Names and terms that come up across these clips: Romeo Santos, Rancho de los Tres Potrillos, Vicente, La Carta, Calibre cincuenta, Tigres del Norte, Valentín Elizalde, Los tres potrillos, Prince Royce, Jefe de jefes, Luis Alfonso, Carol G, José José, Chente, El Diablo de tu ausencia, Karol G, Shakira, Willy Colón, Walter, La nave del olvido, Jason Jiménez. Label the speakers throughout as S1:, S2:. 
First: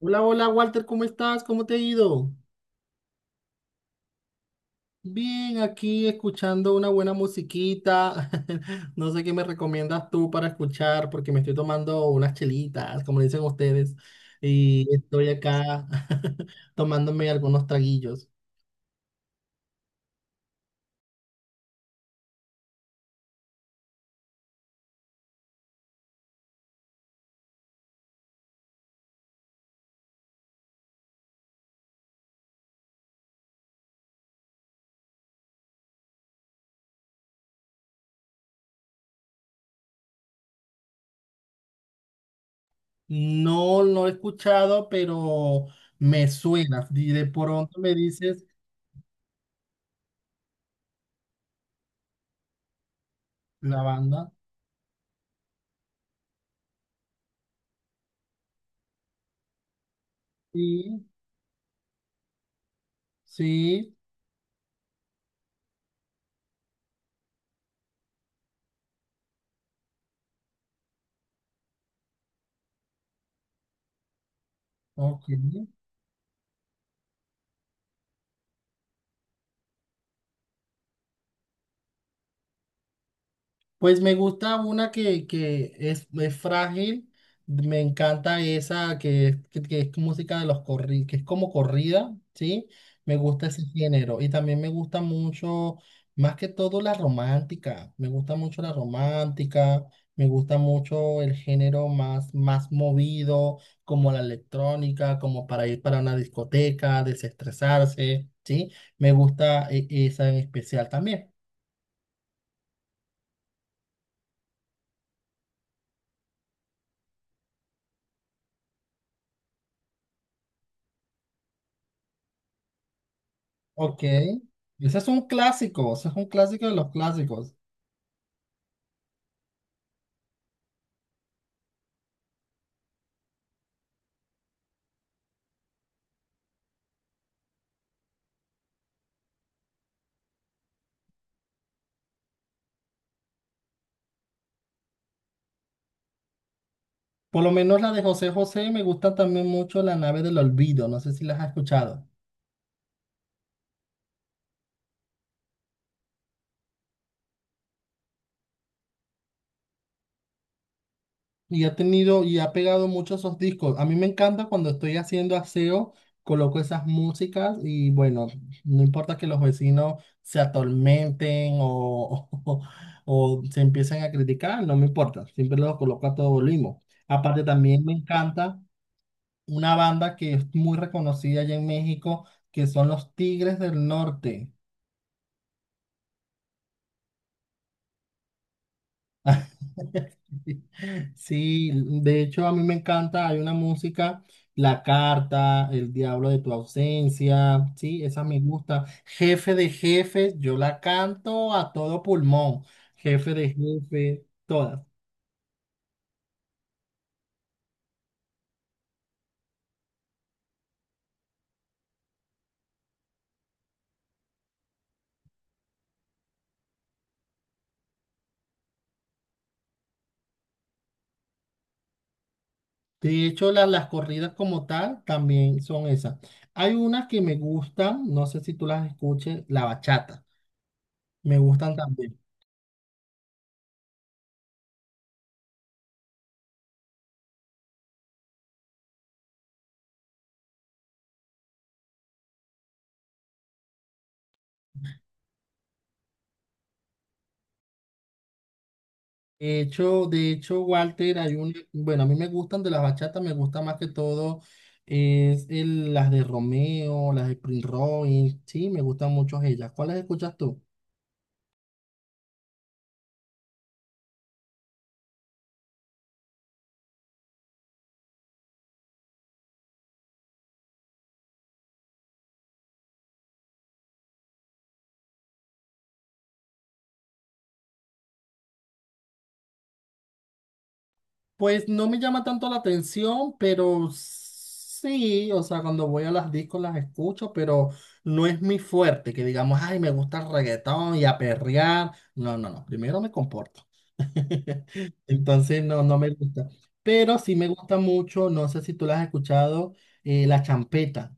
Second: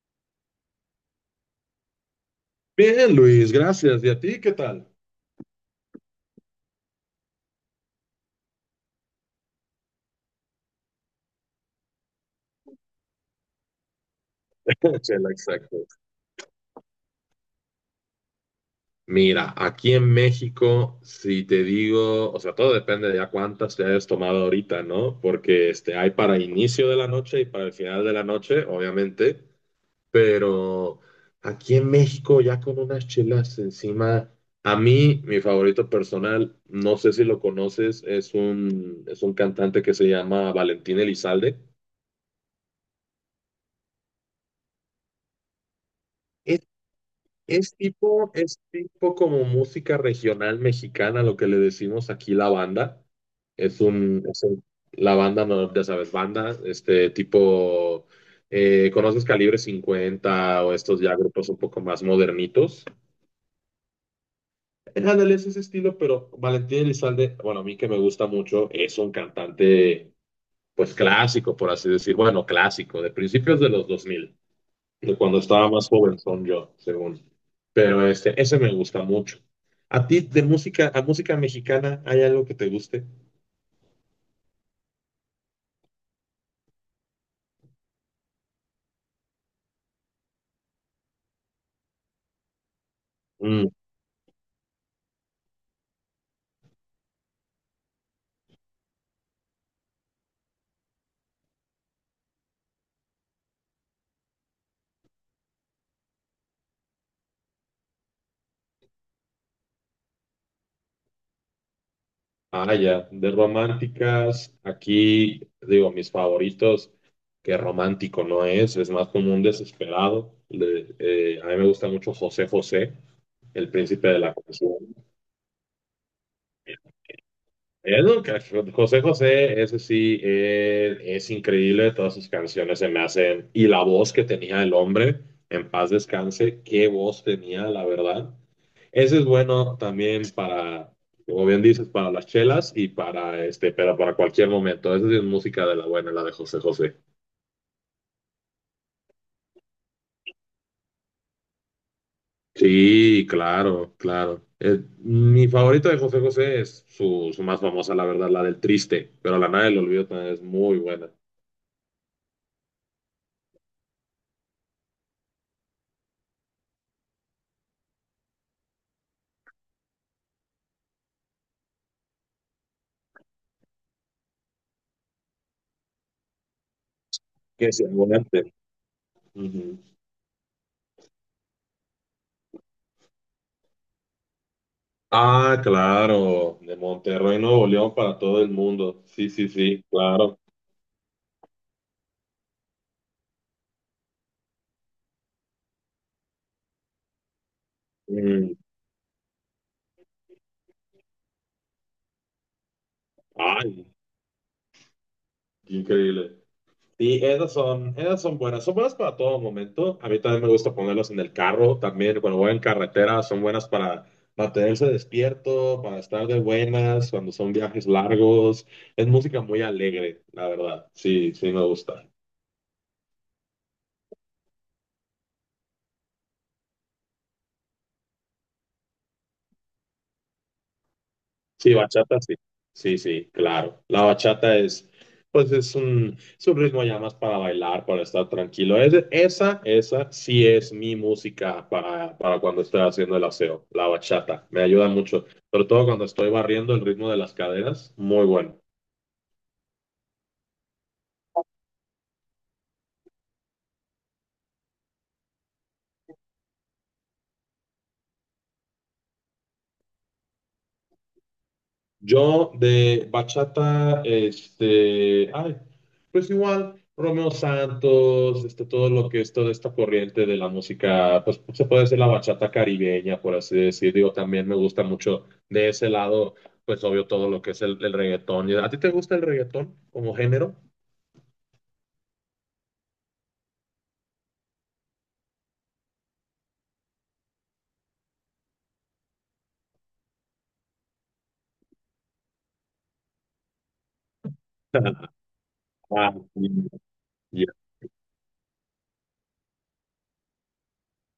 S1: Hola, hola Walter, ¿cómo estás? ¿Cómo te ha ido?
S2: Bien, Luis, gracias. ¿Y a ti qué tal?
S1: Bien, aquí escuchando una buena musiquita. No sé qué me recomiendas tú para escuchar, porque me estoy tomando unas chelitas, como le dicen ustedes, y estoy
S2: Chela, exacto.
S1: acá tomándome algunos traguillos.
S2: Mira, aquí en México, si te digo, o sea, todo depende de a cuántas te hayas tomado ahorita, ¿no? Porque hay para inicio de la noche y para el final de la noche, obviamente, pero aquí en México ya con unas chelas encima, a mí, mi favorito personal, no sé si lo conoces, es un cantante que se llama Valentín Elizalde.
S1: No he escuchado, pero me suena. Y de
S2: Es
S1: pronto me
S2: tipo,
S1: dices
S2: es tipo como música regional mexicana, lo que le decimos aquí la banda. Es
S1: la
S2: un,
S1: banda.
S2: es un- la banda, no, ya sabes, banda, este tipo, ¿conoces Calibre 50 o estos
S1: Sí,
S2: ya grupos un poco más modernitos?
S1: sí,
S2: Ándale, es ese estilo, pero Valentín Elizalde, bueno, a mí que me gusta mucho, es un cantante, pues clásico, por así decir, bueno, clásico, de principios de los 2000, de
S1: ok.
S2: cuando estaba más joven son yo, según. Pero ese me gusta mucho. ¿A ti de música, a música mexicana, hay algo que te guste?
S1: Pues me gusta una que es frágil, me encanta esa que es música de los corridos, que es como corrida, ¿sí? Me gusta ese
S2: Mm.
S1: género y también me gusta mucho, más que todo la romántica, me gusta mucho la romántica, me gusta mucho el género más, más movido, como la electrónica, como para ir para una discoteca, desestresarse, ¿sí? Me gusta esa en especial también.
S2: Ah, ya, de románticas, aquí digo, mis favoritos, que romántico no es, es más como un desesperado. A mí me gusta mucho José José, el
S1: Ok,
S2: príncipe de la canción.
S1: ese es un clásico, ese es un clásico de los clásicos.
S2: Es lo que- José José, ese sí, es increíble, todas sus canciones se me hacen, y la voz que tenía el hombre, en paz descanse, qué voz tenía, la verdad. Ese es bueno también para, como bien dices, para las chelas y para pero para cualquier momento. Esa sí es música de la buena, la de José José.
S1: Por lo menos la de José José me gusta también mucho La nave del olvido, no sé si las has escuchado.
S2: Sí, claro, claro. Mi favorita de José José es su más famosa, la verdad, la del triste, pero la nada del olvido también es muy buena.
S1: Y ha tenido y ha pegado mucho esos discos. A mí me encanta cuando estoy haciendo aseo, coloco esas músicas y bueno, no importa que los vecinos se atormenten o, o se empiecen a criticar, no me importa, siempre los coloco a todo volumen. Aparte
S2: Que
S1: también
S2: se
S1: me
S2: aguante.
S1: encanta una banda que es muy reconocida allá en México, que son los Tigres del Norte.
S2: Ah, claro, de Monterrey, Nuevo León para todo el mundo. Sí, sí, sí, claro.
S1: Sí, de hecho a mí me encanta, hay una música, La Carta, El Diablo de tu ausencia, sí, esa me
S2: Mm.
S1: gusta. Jefe de jefes, yo la canto a todo pulmón, jefe de
S2: Ay,
S1: Jefes todas.
S2: qué increíble. Sí, esas son buenas. Son buenas para todo momento. A mí también me gusta ponerlas en el carro, también cuando voy en carretera, son buenas para mantenerse despierto, para estar de buenas, cuando son viajes largos. Es música muy alegre, la verdad. Sí, sí, me gusta.
S1: De hecho, las corridas como tal también son esas. Hay unas que me gustan, no sé si tú las escuches, la bachata, me gustan
S2: Sí,
S1: también.
S2: bachata, sí. Sí, sí, claro. La bachata es, pues es un ritmo ya más para bailar, para estar tranquilo. Esa, esa sí es mi música para cuando estoy haciendo el aseo. La bachata me ayuda mucho, sobre todo cuando estoy barriendo el ritmo de las caderas. Muy bueno.
S1: De hecho, Walter, hay un, bueno, a mí me gustan de las bachatas, me gusta más que todo las de Romeo, las de Prince Royce, sí, me gustan mucho ellas. ¿Cuáles escuchas tú?
S2: Yo de bachata, ay, pues igual, Romeo Santos, todo lo que es toda esta corriente de la música, pues se puede decir la bachata caribeña, por así decir, digo, también me gusta mucho de ese lado, pues obvio todo lo que es el reggaetón. ¿A ti te gusta el reggaetón como género?
S1: Pues no me llama tanto la atención, pero sí, o sea, cuando voy a las discos las escucho, pero no es mi fuerte, que digamos, ay, me gusta el reggaetón y a perrear. No, no, no, primero me comporto. Entonces no, no me
S2: Ah, sí,
S1: gusta. Pero sí
S2: ya.
S1: me gusta mucho, no sé si tú la has escuchado, la champeta.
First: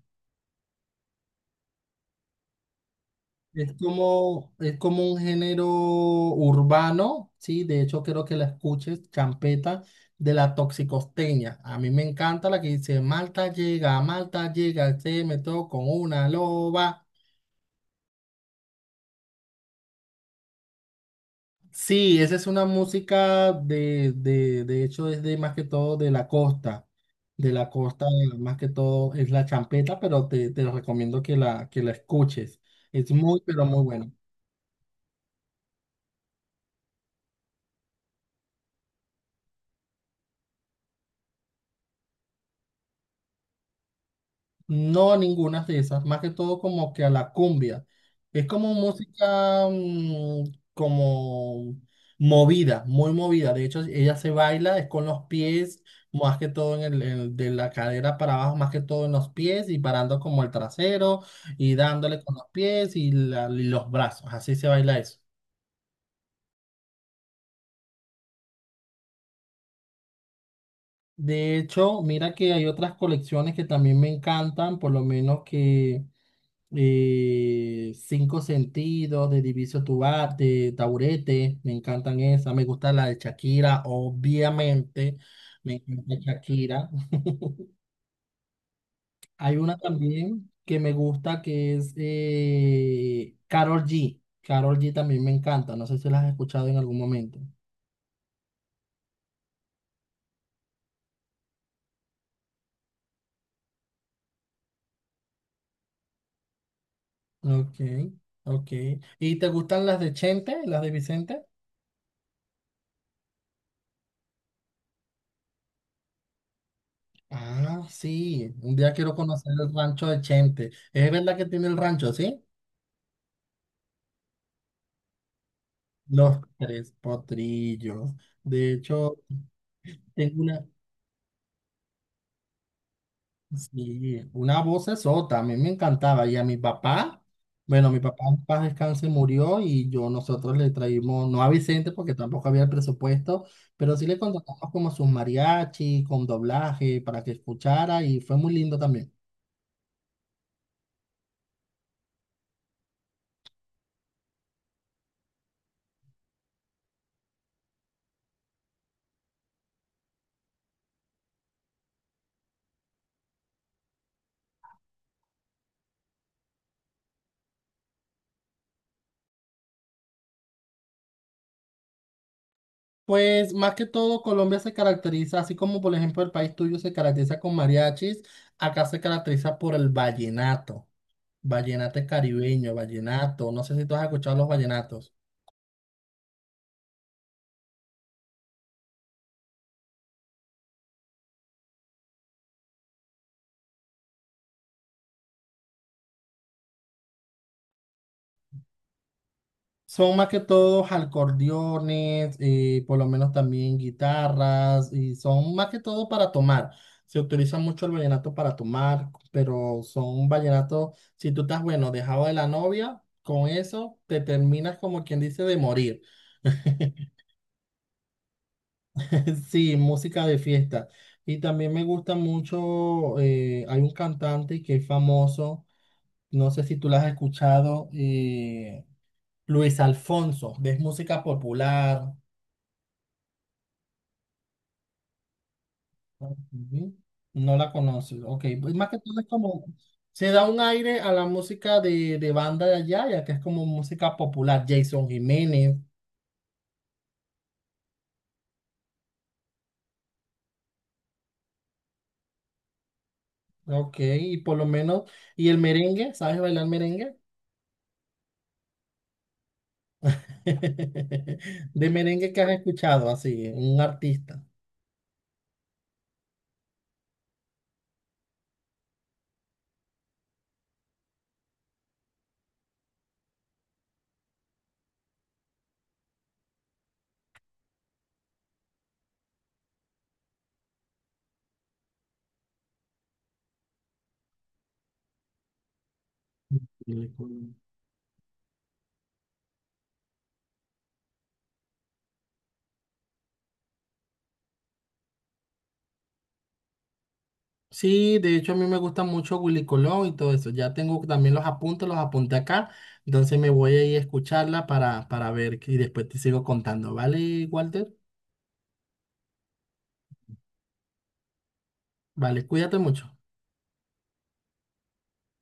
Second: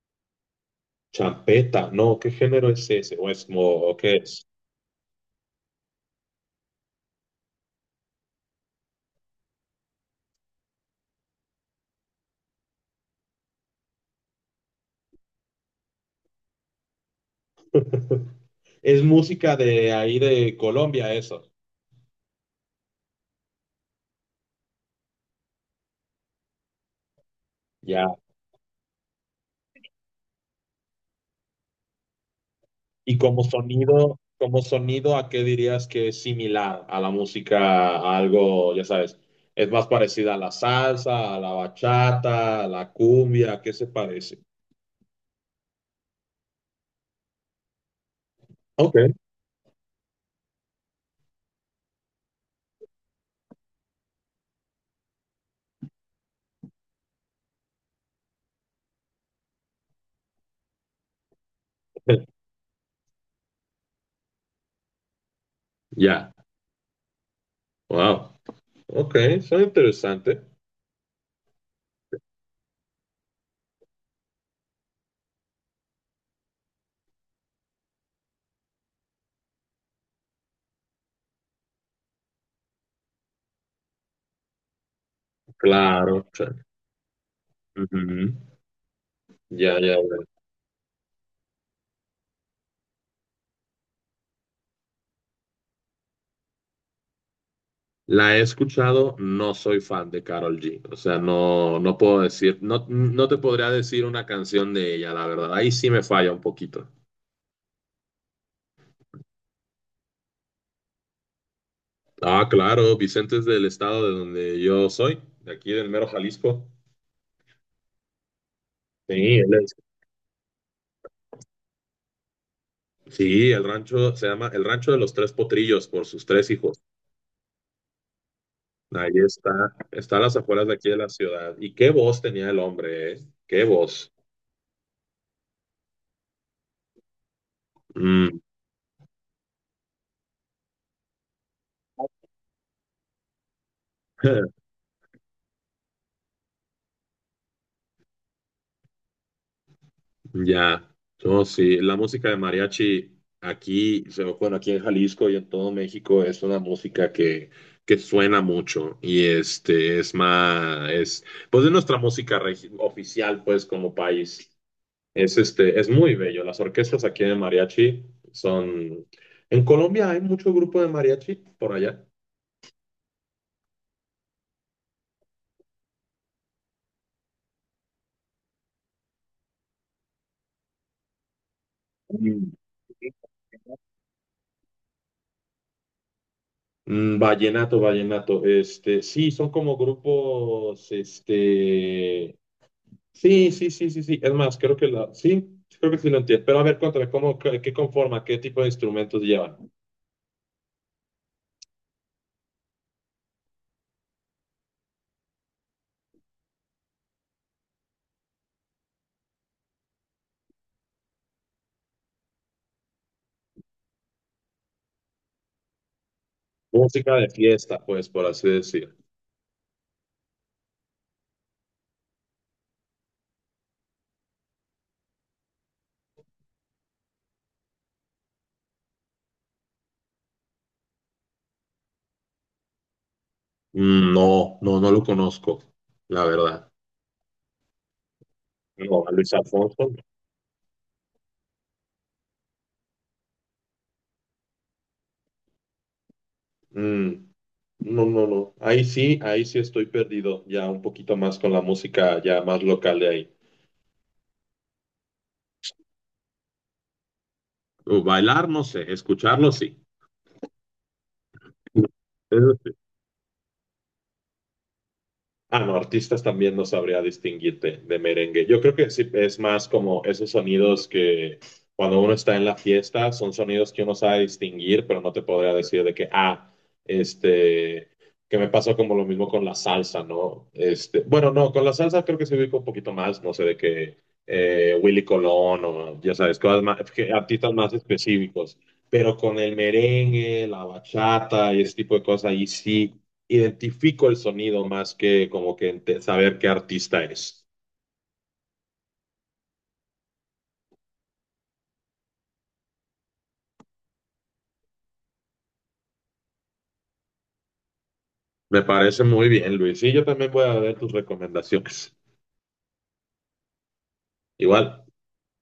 S2: Champeta, no, ¿qué género es ese?
S1: Es
S2: ¿O qué es?
S1: como, es como un género urbano, sí, de hecho creo que la escuches, champeta de la toxicosteña. A mí me encanta la que dice, Malta llega, se me con una loba.
S2: Es música de ahí de Colombia, eso.
S1: Sí, esa es una música de hecho es de más que todo de la costa más que todo es la champeta, pero te recomiendo que la escuches. Es
S2: Y
S1: muy,
S2: como
S1: pero muy buena.
S2: sonido, ¿a qué dirías que es similar a la música, a algo, ya sabes, es más parecida a la salsa, a la bachata, a la cumbia, ¿a qué se parece?
S1: No, ninguna de esas, más que todo como que a la cumbia. Es como
S2: Ok.
S1: música como movida, muy movida. De hecho, ella se baila, es con los pies, más que todo de la cadera para abajo, más que todo en los pies y parando como el trasero y dándole con los pies y los brazos. Así se baila eso.
S2: Ya. Wow. Ok, son interesante.
S1: De hecho, mira que hay otras colecciones que también me encantan, por lo menos que... Cinco Sentidos, de de Taburete, me encantan esas, me gusta la de Shakira, obviamente, me encanta
S2: Claro, sí.
S1: Shakira.
S2: Ujú.
S1: Hay una
S2: Ya, ya, ya.
S1: también que me gusta que es Karol G. Karol G también me encanta, no sé si las has escuchado en algún momento.
S2: La he escuchado, no soy fan de Carol G. O sea, no, no puedo decir, no, no te podría decir una canción de ella, la verdad. Ahí sí me falla un poquito.
S1: Ok, ok. ¿Y te gustan las de Chente, las de Vicente?
S2: Ah, claro, Vicente es del estado de donde yo soy, de aquí del mero Jalisco.
S1: Ah, sí, un día quiero
S2: Sí,
S1: conocer
S2: él
S1: el
S2: es.
S1: rancho de Chente. ¿Es verdad que tiene el rancho, sí?
S2: Sí, el rancho se llama el Rancho de los Tres Potrillos por sus
S1: Los
S2: tres hijos.
S1: tres potrillos. De
S2: Ahí
S1: hecho,
S2: está, está a las
S1: tengo una,
S2: afueras de aquí de la ciudad. Y qué voz tenía el hombre, ¿eh? Qué voz.
S1: sí, una voz sota, a mí me encantaba. Y a mi papá, bueno, mi papá
S2: Mm.
S1: en paz descanse murió y yo nosotros le traímos, no a Vicente porque tampoco había el presupuesto, pero sí le contratamos como sus mariachi, con doblaje para que escuchara y fue muy lindo también.
S2: Ya, no, sí, la música de mariachi aquí, o sea, bueno, aquí en Jalisco y en todo México es una música que suena mucho y este es más, es pues de nuestra música oficial, pues como país, es es muy bello. Las orquestas aquí de mariachi son, en Colombia hay mucho grupo de mariachi por allá.
S1: Pues más que todo, Colombia se caracteriza, así como por ejemplo el país tuyo se caracteriza con mariachis, acá se caracteriza por el vallenato. Vallenato
S2: Mm.
S1: caribeño, vallenato. No sé si tú has escuchado los vallenatos.
S2: Mm, vallenato, sí, son como grupos, este. Sí, sí, sí, sí, sí. Es más, creo que la, sí, creo que sí lo entiendo. Pero a ver, cuéntame, ¿cómo, qué conforma, qué tipo de instrumentos llevan?
S1: Son más que todos acordeones, por lo menos también guitarras, y son más que todo para tomar. Se utiliza mucho el vallenato para tomar, pero son vallenatos, si tú estás, bueno, dejado de la novia, con eso te terminas como quien dice de morir.
S2: Música de fiesta, pues, por así decir.
S1: Sí, música de fiesta. Y también me gusta mucho, hay un cantante que es famoso, no sé si tú lo has escuchado, Luis Alfonso, de es música popular.
S2: Mm, no, no, no lo conozco, la verdad.
S1: Ujú. No la conoces, ok. Pues más que
S2: No, a
S1: todo es
S2: Luis
S1: como,
S2: Alfonso.
S1: se da un aire a la música de banda de allá, ya que es como música popular. Jason Jiménez,
S2: Mm, no, no, no. Ahí sí estoy perdido, ya un poquito más con la música ya más local de ahí.
S1: ok, y por lo menos, ¿y el merengue? ¿Sabes bailar merengue?
S2: Bailar, no sé, escucharlo sí.
S1: De merengue que has escuchado, así, un artista.
S2: Ah, no, artistas también no sabría distinguirte de merengue. Yo creo que sí, es más como esos sonidos que cuando uno está en la fiesta son sonidos que uno sabe distinguir, pero no te podría decir de que, ah, este, que me pasó como lo mismo con la salsa, ¿no? Bueno, no, con la salsa creo que se ubica un poquito más, no sé, de que Willy Colón o ya sabes, cosas más,
S1: Willy
S2: que artistas
S1: Colón.
S2: más específicos. Pero con el merengue, la bachata y ese tipo de cosas, ahí sí identifico el sonido más que como que saber qué artista es.
S1: Sí, de hecho a mí me gusta mucho Willy Colón y todo eso. Ya tengo también los apuntes, los apunté acá. Entonces me voy a ir a escucharla para ver y después te sigo contando. ¿Vale, Walter?
S2: Me parece muy bien, Luis. Y yo también voy a ver tus recomendaciones.
S1: Vale, cuídate mucho.
S2: Igual.